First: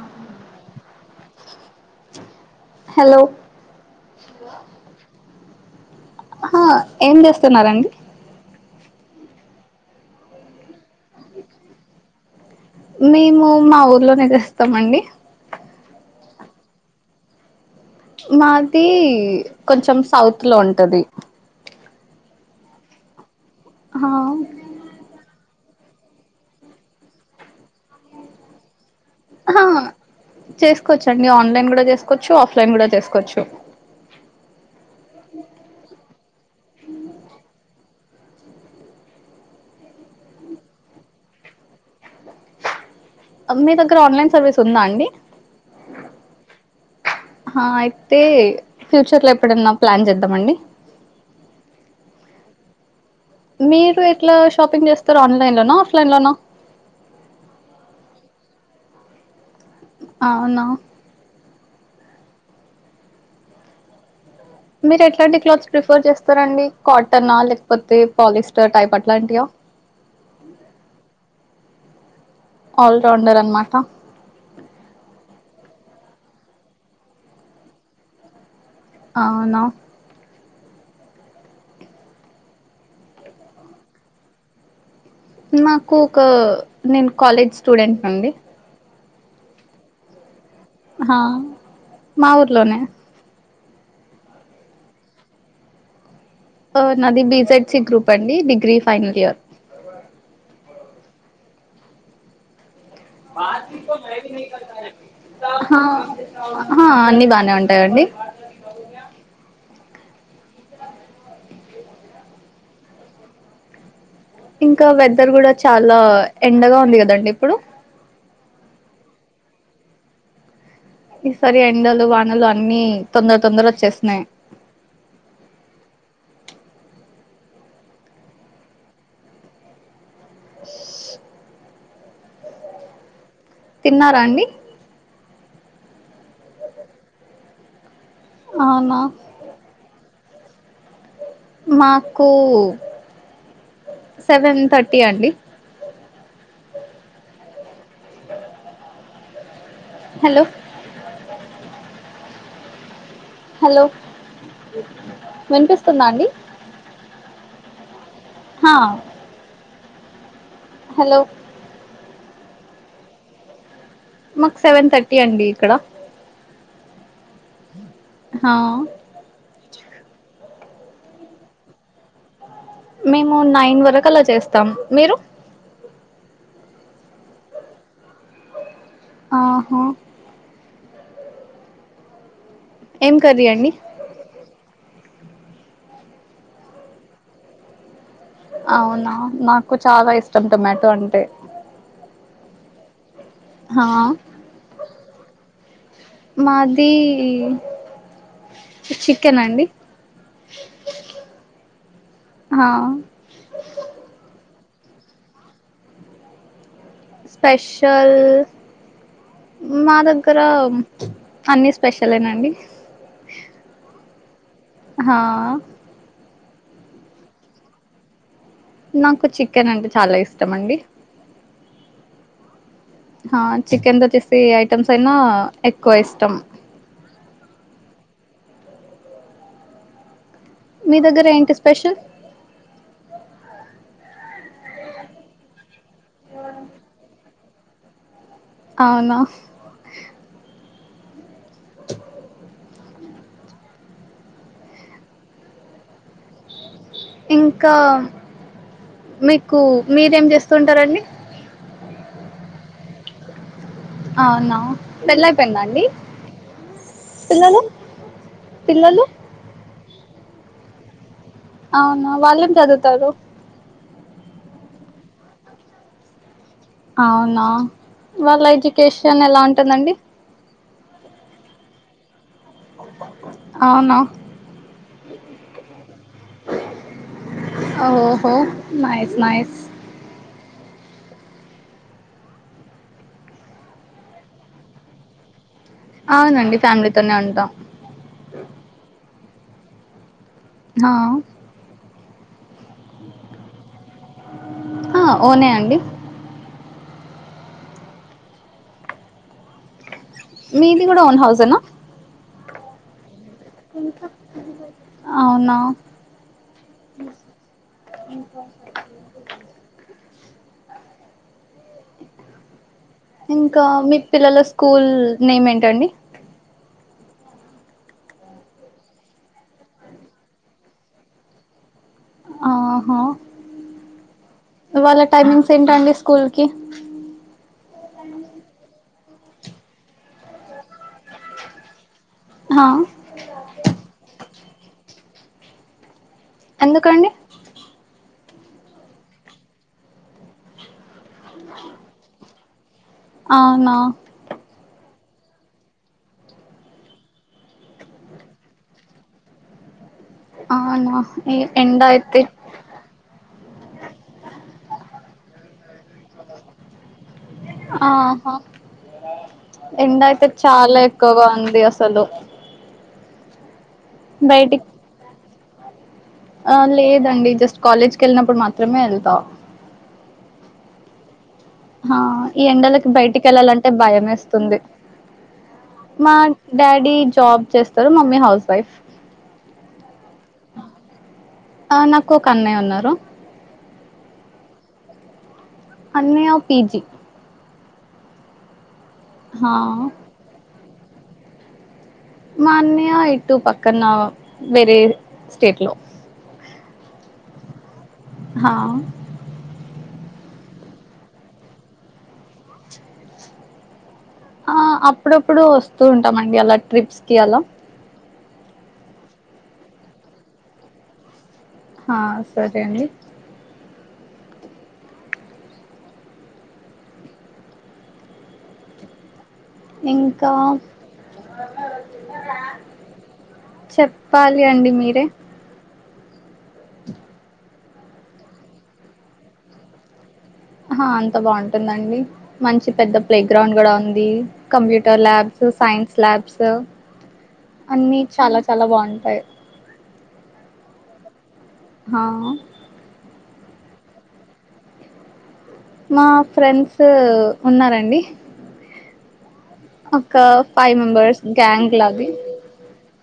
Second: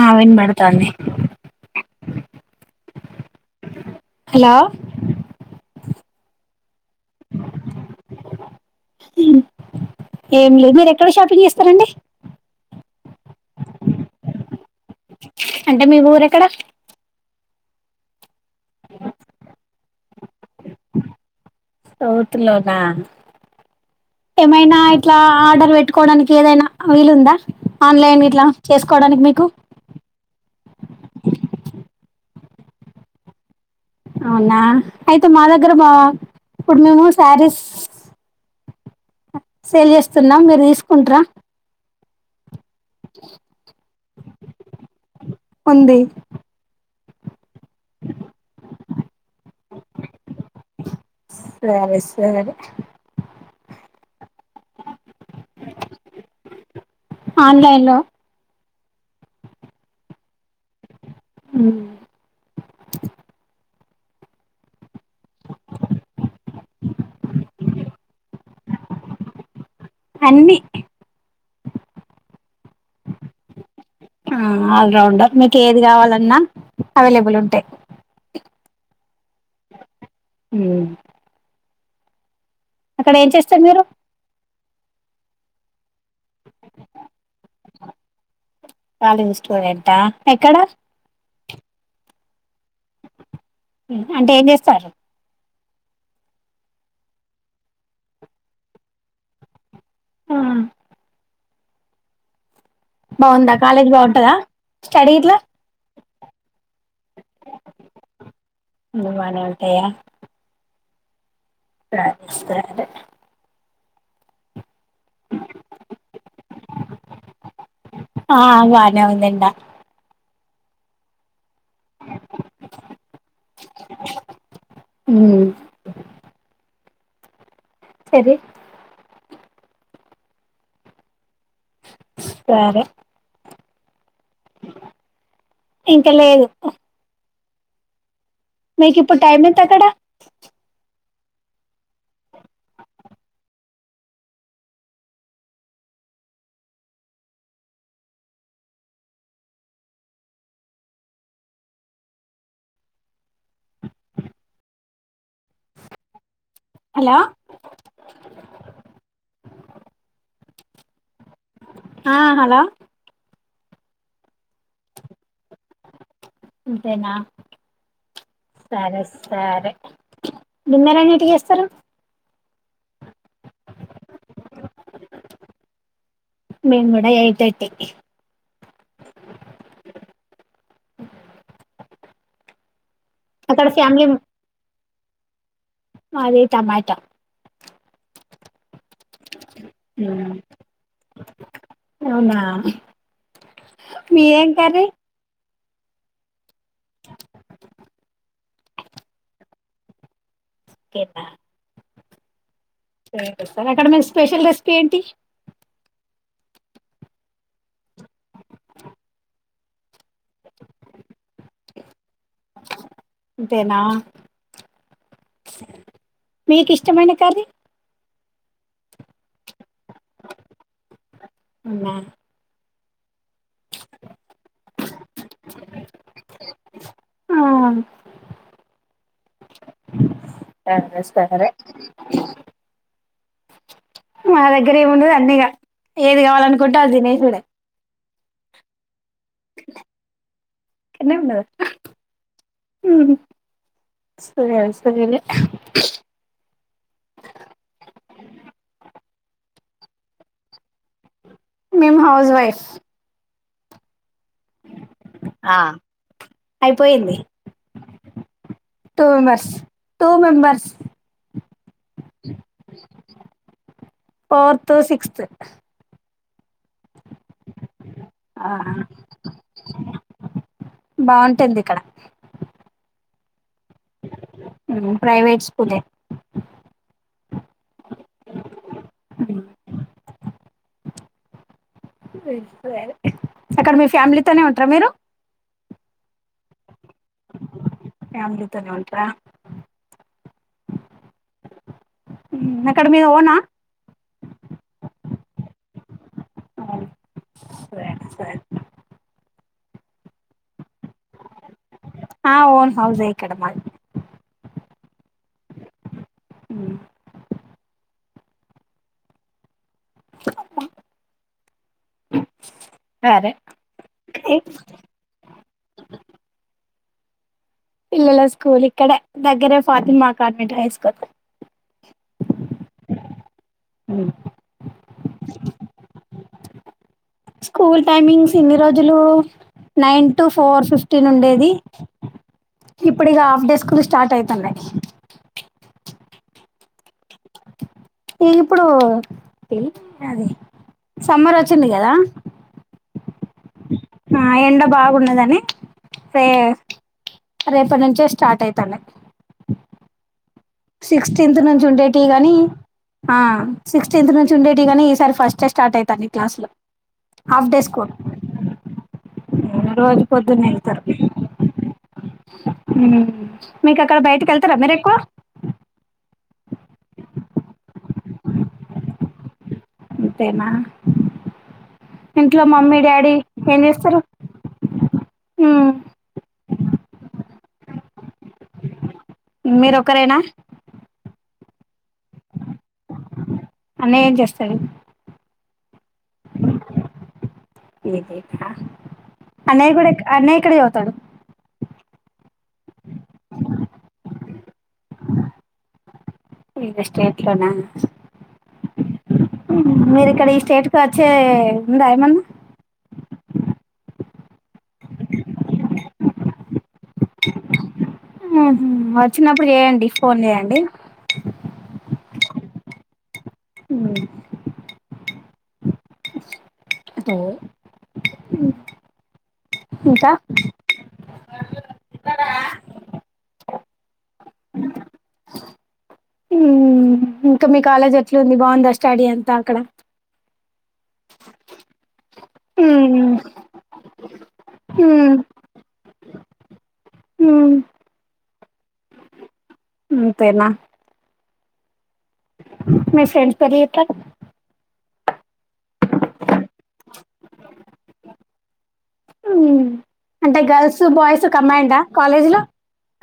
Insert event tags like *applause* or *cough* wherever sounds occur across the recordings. ఆ విన్బడుతన్నడి hello hello ఆ ఏం చేస్తున్నారంండి ఏం లేదు మీరు ఎక్కడ షాపింగ్ చేస్తారంండి మేము మా ఊర్లోనే చేస్తామండి అంటే మీ ఊరేకర మాది కొంచెం సౌత్ లో ఉంటది సౌత్ లోనా ఆ ఏమైనా ఎట్లా ఆర్డర్ పెట్టుకోవడానికి ఏదైనా వీలుందా ఆన్లైన్ ఇలా చే చేసుకోవచ్చండి ఆన్లైన్ కూడా చేసుకోవచ్చు చ్చ ఆఫ్లైన్ కూడా తీసుకోవచ్చు అవునా అయితే మా దగ్గర బావా ఇప్పుడు మేము శారీస్ సేల్ చేస్తున్నాం మీరు తీసుకుంటార మీ దగ్గర ఆన్లైన్ సర్వీస్ ఉందా అండి ఉంది ఆ అయితే ఫ్యూచర్ లో ఎప్పుడన్నా ప్లాన్ చేద్దామండి సరే సరే మీరు ఎట్లా షాపింగ్ చేస్తారు ఆన్లైన్ లోనా ఆఫ్లైన్ లోన ఆన్లైన్లో అవునా మ్మ్ మీరు ఎట్లాంటి క్లాత్స్ ప్రిఫర్ చేస్తారండి కాటన్ ఆ లేకపోతే పాలిస్టర్ టైప్ అట్లాంటియా అన్ని ఆల్ రౌండర్ అనమాట ఆల్రౌండర్ మీకు ఏది కావాల లన్నా అవైలబుల్ ఉంటాయి అవును మ్మ్ అక్కడ ఏం చేస్తారు మీరు మాకు ఒక నేను కాలేజ్ స్టూడెంట్ని అండి కాలేజీ స్టూడెంటా ఎక్కడ హ మా ఊర్లోనే అంటే ఏం చేస్తారు నాది బీ జెడ్ సి గ్రూప్ అండి డిగ్రీ ఫైనల్ ఇయర్ ఆ బాగుందా కాలేజ్ బాగుంటదా స్టడీ ఇట్లా ఆ అన్ని బానే ఉంటాయండి బానే ఉంటాయా *unintelligible* ఇంకా వెదర్ కూడా చాలా ఎండగా ఉంది కదండి ఇప్పుడు ఆ బానే ఉందండి మ్మ్ సరి ఎండలు వానలు అన్ని తొందర తొందర వచ్చేస్తున్నాయి సరే సరే తిన్నారా అండి ఇంకా లేదు మీకు అవునా ఇప్పుడు టైం ఎంత అక్కడ మా కు సెవెన్ థర్టీ అండి హలో హలో వినిపిస్తుందా అండి హలో హలో ఆ హలో మాకు సెవెన్ థర్టీ అండి ఇక్కడ ఇంతేన హా సరే సరే డిన్నర్ ఎన్నిటికీ చేస్తారు మేము నైన్ వరకు అల చేస్తాం మీరు మేం ఇడా ఎయిట్ థర్టీ ఆహ ఏం కర్రీ అక్కడ అండి ఫ్యామిలీ మాది టమెటా అవున నాకు చాలా ఉమ్ ఇష్టం టమాటో అంటే అ హా మీరేం కర్రీ మాదీ చికెన్ ఆ అండి కపా *unintelligible* ఆ అక్కడ మీకు స్పెషల్ రెసిపీ ఏంటి స్పెషల్ మాదమ్ ఇక్కర అన్ని స్పెషలెనండి ఇంతెన హా ఆ మీకు ఇష్టమైన కర్రీ నాకు చికెన్ అంటే చాలా ఇష్టం అండి. అవున హా చికెన్ తో చేస్తే ఏ ఐటమ్స్ చికెన్ ను ఎక్కువ ఇష్టం ఆ *unintelligible* మీ దగ్గర సరే ఏంటి స్పెషల్ మా దగ్గర ఏమి ఉండదు అన్నిగ ఏది కావాలనుకుంటే అది తినేసుడే అవున తినాండి సరే అ సరేలే ఇంకా మీకు మీరేం చేస్తుంటారు అండి మేము హౌస్ వైఫ్ అవున ఆ పెళ్ళయిపోయింద అండి అయిపోయింది పిల్లలు పిల్లలు టూ మెంబర్స్ టూ మెంబర్స్ అవునా వాళ్ళేం చదువుతారు ఫోర్త్ సిక్స్త్ అవునా వాళ్ళ ఎడ్యుకేషన్ ఎలా ఉంటుందండి బాగుంటుంది ఇక్కడ అవునా ప్రైవేట్ స్కూలే ఓహో నైస్ నైస్ సరే అక్కడ మీ ఫ్యామిలీతోనే ఉంటారా మీరు అవునండి ఫ్యామిలీతోనే ఉంటాం ఫ్యామిలీతోనే ఉంటా హ అక్కడ మీది ఓనా ఓనే అండి సరే సరే మిది కూడా ఓన్ హౌసేన ఆ ఓను హౌజే అవునా *unintelligible* అమ్మ ఇంకా మీ పిల్లల స్కూల్ నేమ్ ఏంటండి పిల్లల స్కూల్ ఇక్కడ దగ్గరే ఫాతిమా కాన్వెంట్ హైస్కూల్ ఆహా వాళ్ళ టైమింగ్స్ ఏంటండి కుల్కీ స్కూల్ టైమింగ్స్ ఇన్ని రోజులు నైన్ టు ఫోర్ ఫిఫ్టీన్ ఉండేది ఆ, ఇప్పుడు ఇగ హాఫ్డే స్కూల్ లు స్టార్ట్ అయితన్నయి ఎందుకండి ఇగ ఇప్పుడులి అది సమ్మర్ వచ్చింది కదా అవునా ఎండ బాగున్నదని రే రేపటి నుంచే స్టార్ట్ అయితన్నై అవునా ఈ సిక్స్టీన్త్ నుంచి ఎండ ఉండేటియి అయితే గని ఆ సిక్స్టీన్త్ నుంచి ఉండేటియి గనీ ఈసారి ఫస్ట్ స్టార్ట్ అయి తానై క్లాస్లో ఆహా ఎండ రోజు అయితే పొద్దున్న చాలా వెళ్తారు ఎక్కువగా ఉంది అసలు ఉ మీకు అక్కడ బయటకి కేళ్తారా బయటికి మీరు ఎక్కువ కేళ్ళినప్పుడు మాత్రమే ఎళ్తా అంతేనా ఆ ఈ ఇంట్లో మమ్మీ ఎండలకి డాడీ బయటికి ఏం వెళ్ళాలంటే చేస్తారు భయంమేస్తుంది మ్మ్ మా డాడీ జాబ్ చేస్తారు మమ్ మీరొక్కరేనా ఆ నాకు ఒక అన్నయ్య ఉన్నారు అన్నయ ఏం చేస్తాడు అన్నయా పిజి *unintelligible* అన్నయ కూడా అన్నయ్య ఇక్కడే చదు తడు మా అన్నయ్య ఇటు పక్కన వేరే స్టేట్ లో వేరే స్టేట్ లో నా హ మీరు ఇక్కడ ఈ స్టేట్ అచ్చేది ఉందా ఏమన్నా ఆ అప్పుడప్పుడు వస్తూ ఉంటామండి అలా ట్రిప్స్ కి అలా ఆహ వచ్చినప్పుడు చేయండి ఫోన్ చేయండి ఆ సరే అండి ఉ హలో ఇంకా చెప్పాలి అండి మీరే హు మీ కాలేజ్ ఎట్లుంది బాగుందా స్టడీ అంతా అక్కడ హా అంత బాగుంటుందండి మంచి పెద్ద ప్లే గ్రౌండ్ కూడా ఉంది computer labs science labs అన్నీ చాలా చాలా చాలా బాగుంటాయి అంతేనా ఆ మీ ఫ్రెండ్స్ *unintelligible* జేత్తల్లు మా ఫ్రెండ్స్ ఉన్నారండి. హు ఒక అంటే five girls members boys gang కంబైండా ఆ లాది కాలేజీలో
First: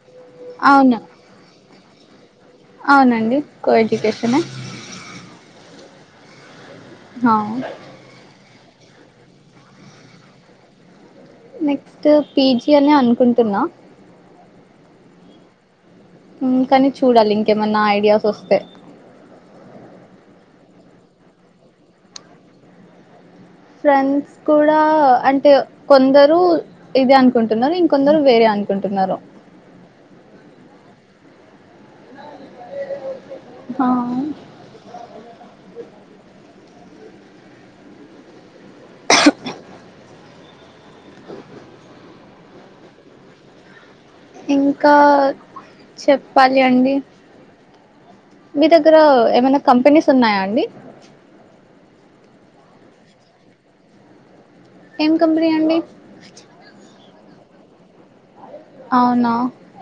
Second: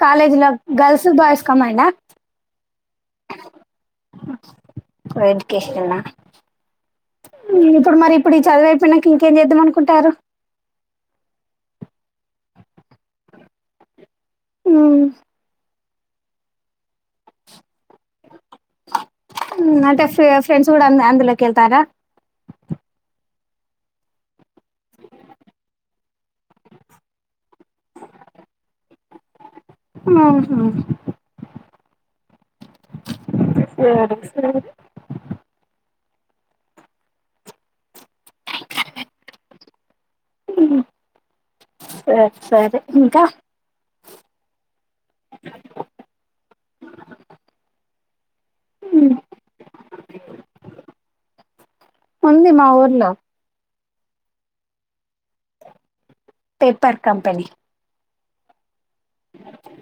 కాలేజ్లో అవును గర్ల్స్ బాయ్స్ కంబైండ్డా అవునండి కో ఎడ్యుకేషనే ఎడ్యుకేషన్ హా ఇప్పుడు మరి ఇప్పుడు చదువైపోయినంక ఇంకేం చేద్దాం అనుకుంటారు నెక్స్ట్ పీజీ అని అనుకుంటున్నా ఉమ్ కానీ చూడాలి ఇంకేమన్నా ఐడియాస్ వస్తే అంటే ఫే ఫే ఫ్రెండ్స్ కూడా అందులోకేళ్తారా ఫ్రెండ్స్ కూడా అంటే కొందరు ఇది అనుకుంటున్నా కొందరు వేరే అనుకుంటున్నారు ఉహు ఆ సరే *unintelligible* ఊమ్ సరీ సరే ఇంకా ఇం ఇంకా చెప్పాలి అండి మీ దగ్గర ఏమైనా కంపెనీస్ ఉన్నాయా అండి ఉందీ మా ఊర్లో ఏం కంపెనీ అండి పేపర్ కంపెనీ అవునా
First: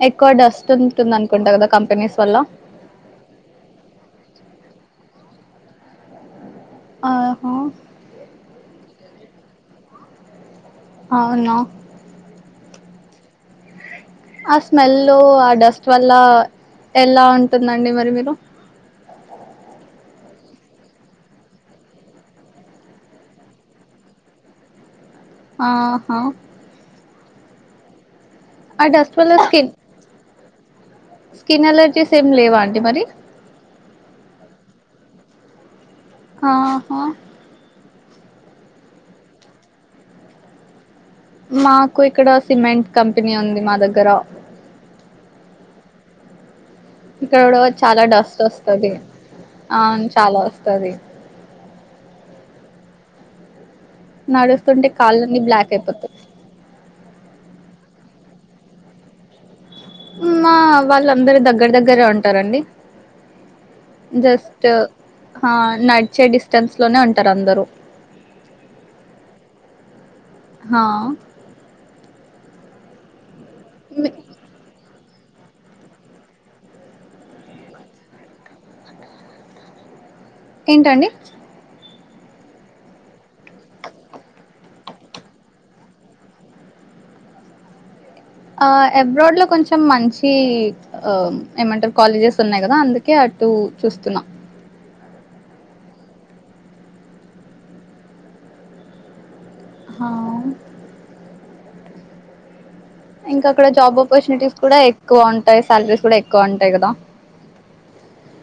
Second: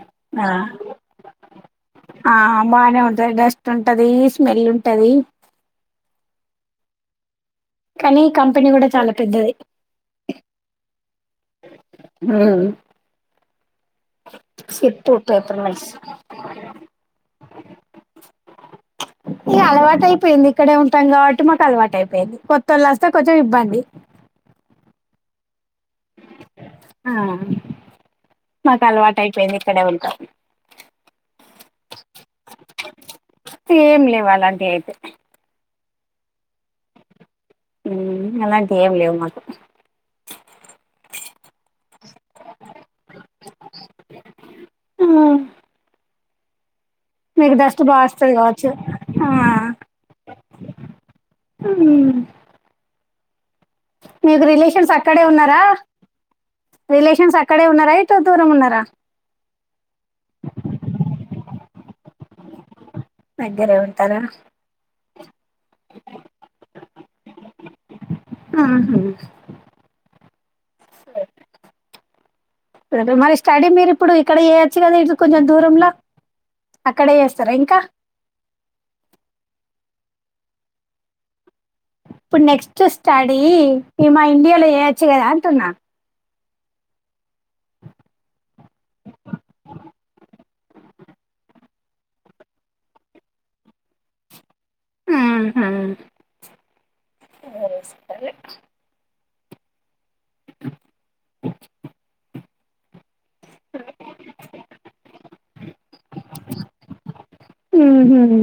ఎక్కువ ఆ డస్ట్ ఉంటుంది అనుకుంటా కదా కంపెనీస్ ఆ వల్ల బానే ఉంటది డస్ట్ ఉంటది స్మెల్ ఉంటది ఆ కానీ కంపెనీ కూడా చాలా పెద్దది అవునా ఉమ్ ఆ స్మెల్ సిప్పు ఆ పేపర్ డస్ట్ మిల్స్ వల్ల ఎలా ఉంటుందండి మరి మీరు ఈ అలవాటు అయిపోయింది ఇక్కడే ఉంటాం కాబట్టి మాకు అలవాటు అయిపోయింది కొత్త వాళ్ళు వస్తే కొంచెం ఇబ్బంది ఆహా ఆ మాకు ఆ డస్ట్ అలవాటు వల్ల అయిపోయింది స్కిన్ ఇక్కడే ఉంటామ్ స్కిన్ ఎలర్జస్ ఏం లేవాలంటే అయితే ఆహా ఊమ్ అలాంటి ఏం లేవు మాకు మాకు ఇక్కడ సిమెంట్ కంపెనీ ఉంది మా దగ్గర ఆ, ఇక్కడ మీకు కూడా డస్ట్ బాగా చాలా వస్తుంది డస్ట్ కావచ్చు వస్తది ఆ, అవును చాలా వస్తది ఉమ్, మీకు నడుస్తుంటే రిలేషన్స్ అక్కడే కాళ్ళన్నీ ఉన్నారా బ్లాక్ అయిపోతాయి రిలేషన్స్ అక్కడే ఉన్నారా అంత దూరం ఉన్నారా ఉ మా వాళ్ళందరి దర్పే అంట దగ్గరే ఉంటారండి దగ్గరే ఉంటారా జస్ట్ ఆ నడిచే డిస్టెన్స్ లోనే ఉంటారు అందరుూ ఆహా ఆ మరి స్టడీ మీరు ఇప్పుడు మీ- ఇక్కడ చేయచ్చు కదా ఇదు చేస్తారా ఇంకా ఏంటండి ఇప్పుడు నెక్స్ట్ స్టడీ మా ఇండియాలో చేయొచ్చు కదా అంటున్నా ఆ అబ్రాడ్ లో కొంచెం మంచి ఆ ఏమంటారు కాలేజెస్ ఉన్నాయి కదా అందుకే అటు చూస్తున్నా ఆహా. సరే సరే. ఆ ఇంకా అక్కడ జాబ్ ఆపర్చునిటీస్ కూడా ఎక్కువ ఉంటాయి సాలరీస్ కూడా ఎక్కువ ఉంటాయి కదా ఉహుం.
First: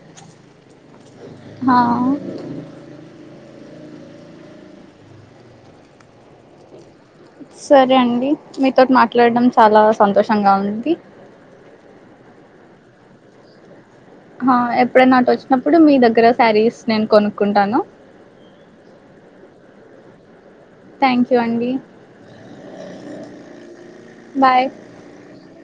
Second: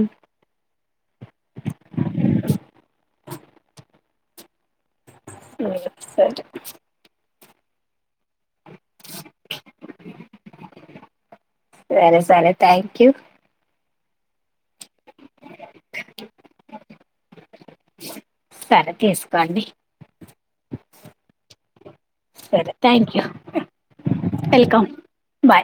ఆ సరే అండి మీతోటి మాట్లాడడం చాలా సంతోషంగా ఉంది సరే సరే థ్యాంక్ యూ హా ఎప్పుడైనా అటు వచ్చినప్పుడు మీ దగ్గర శారీస్ నేను కొనుక్కుంటాను సరే తీసుకోండి థ్యాంక్ యూ అండి సరే thank you bye welcome bye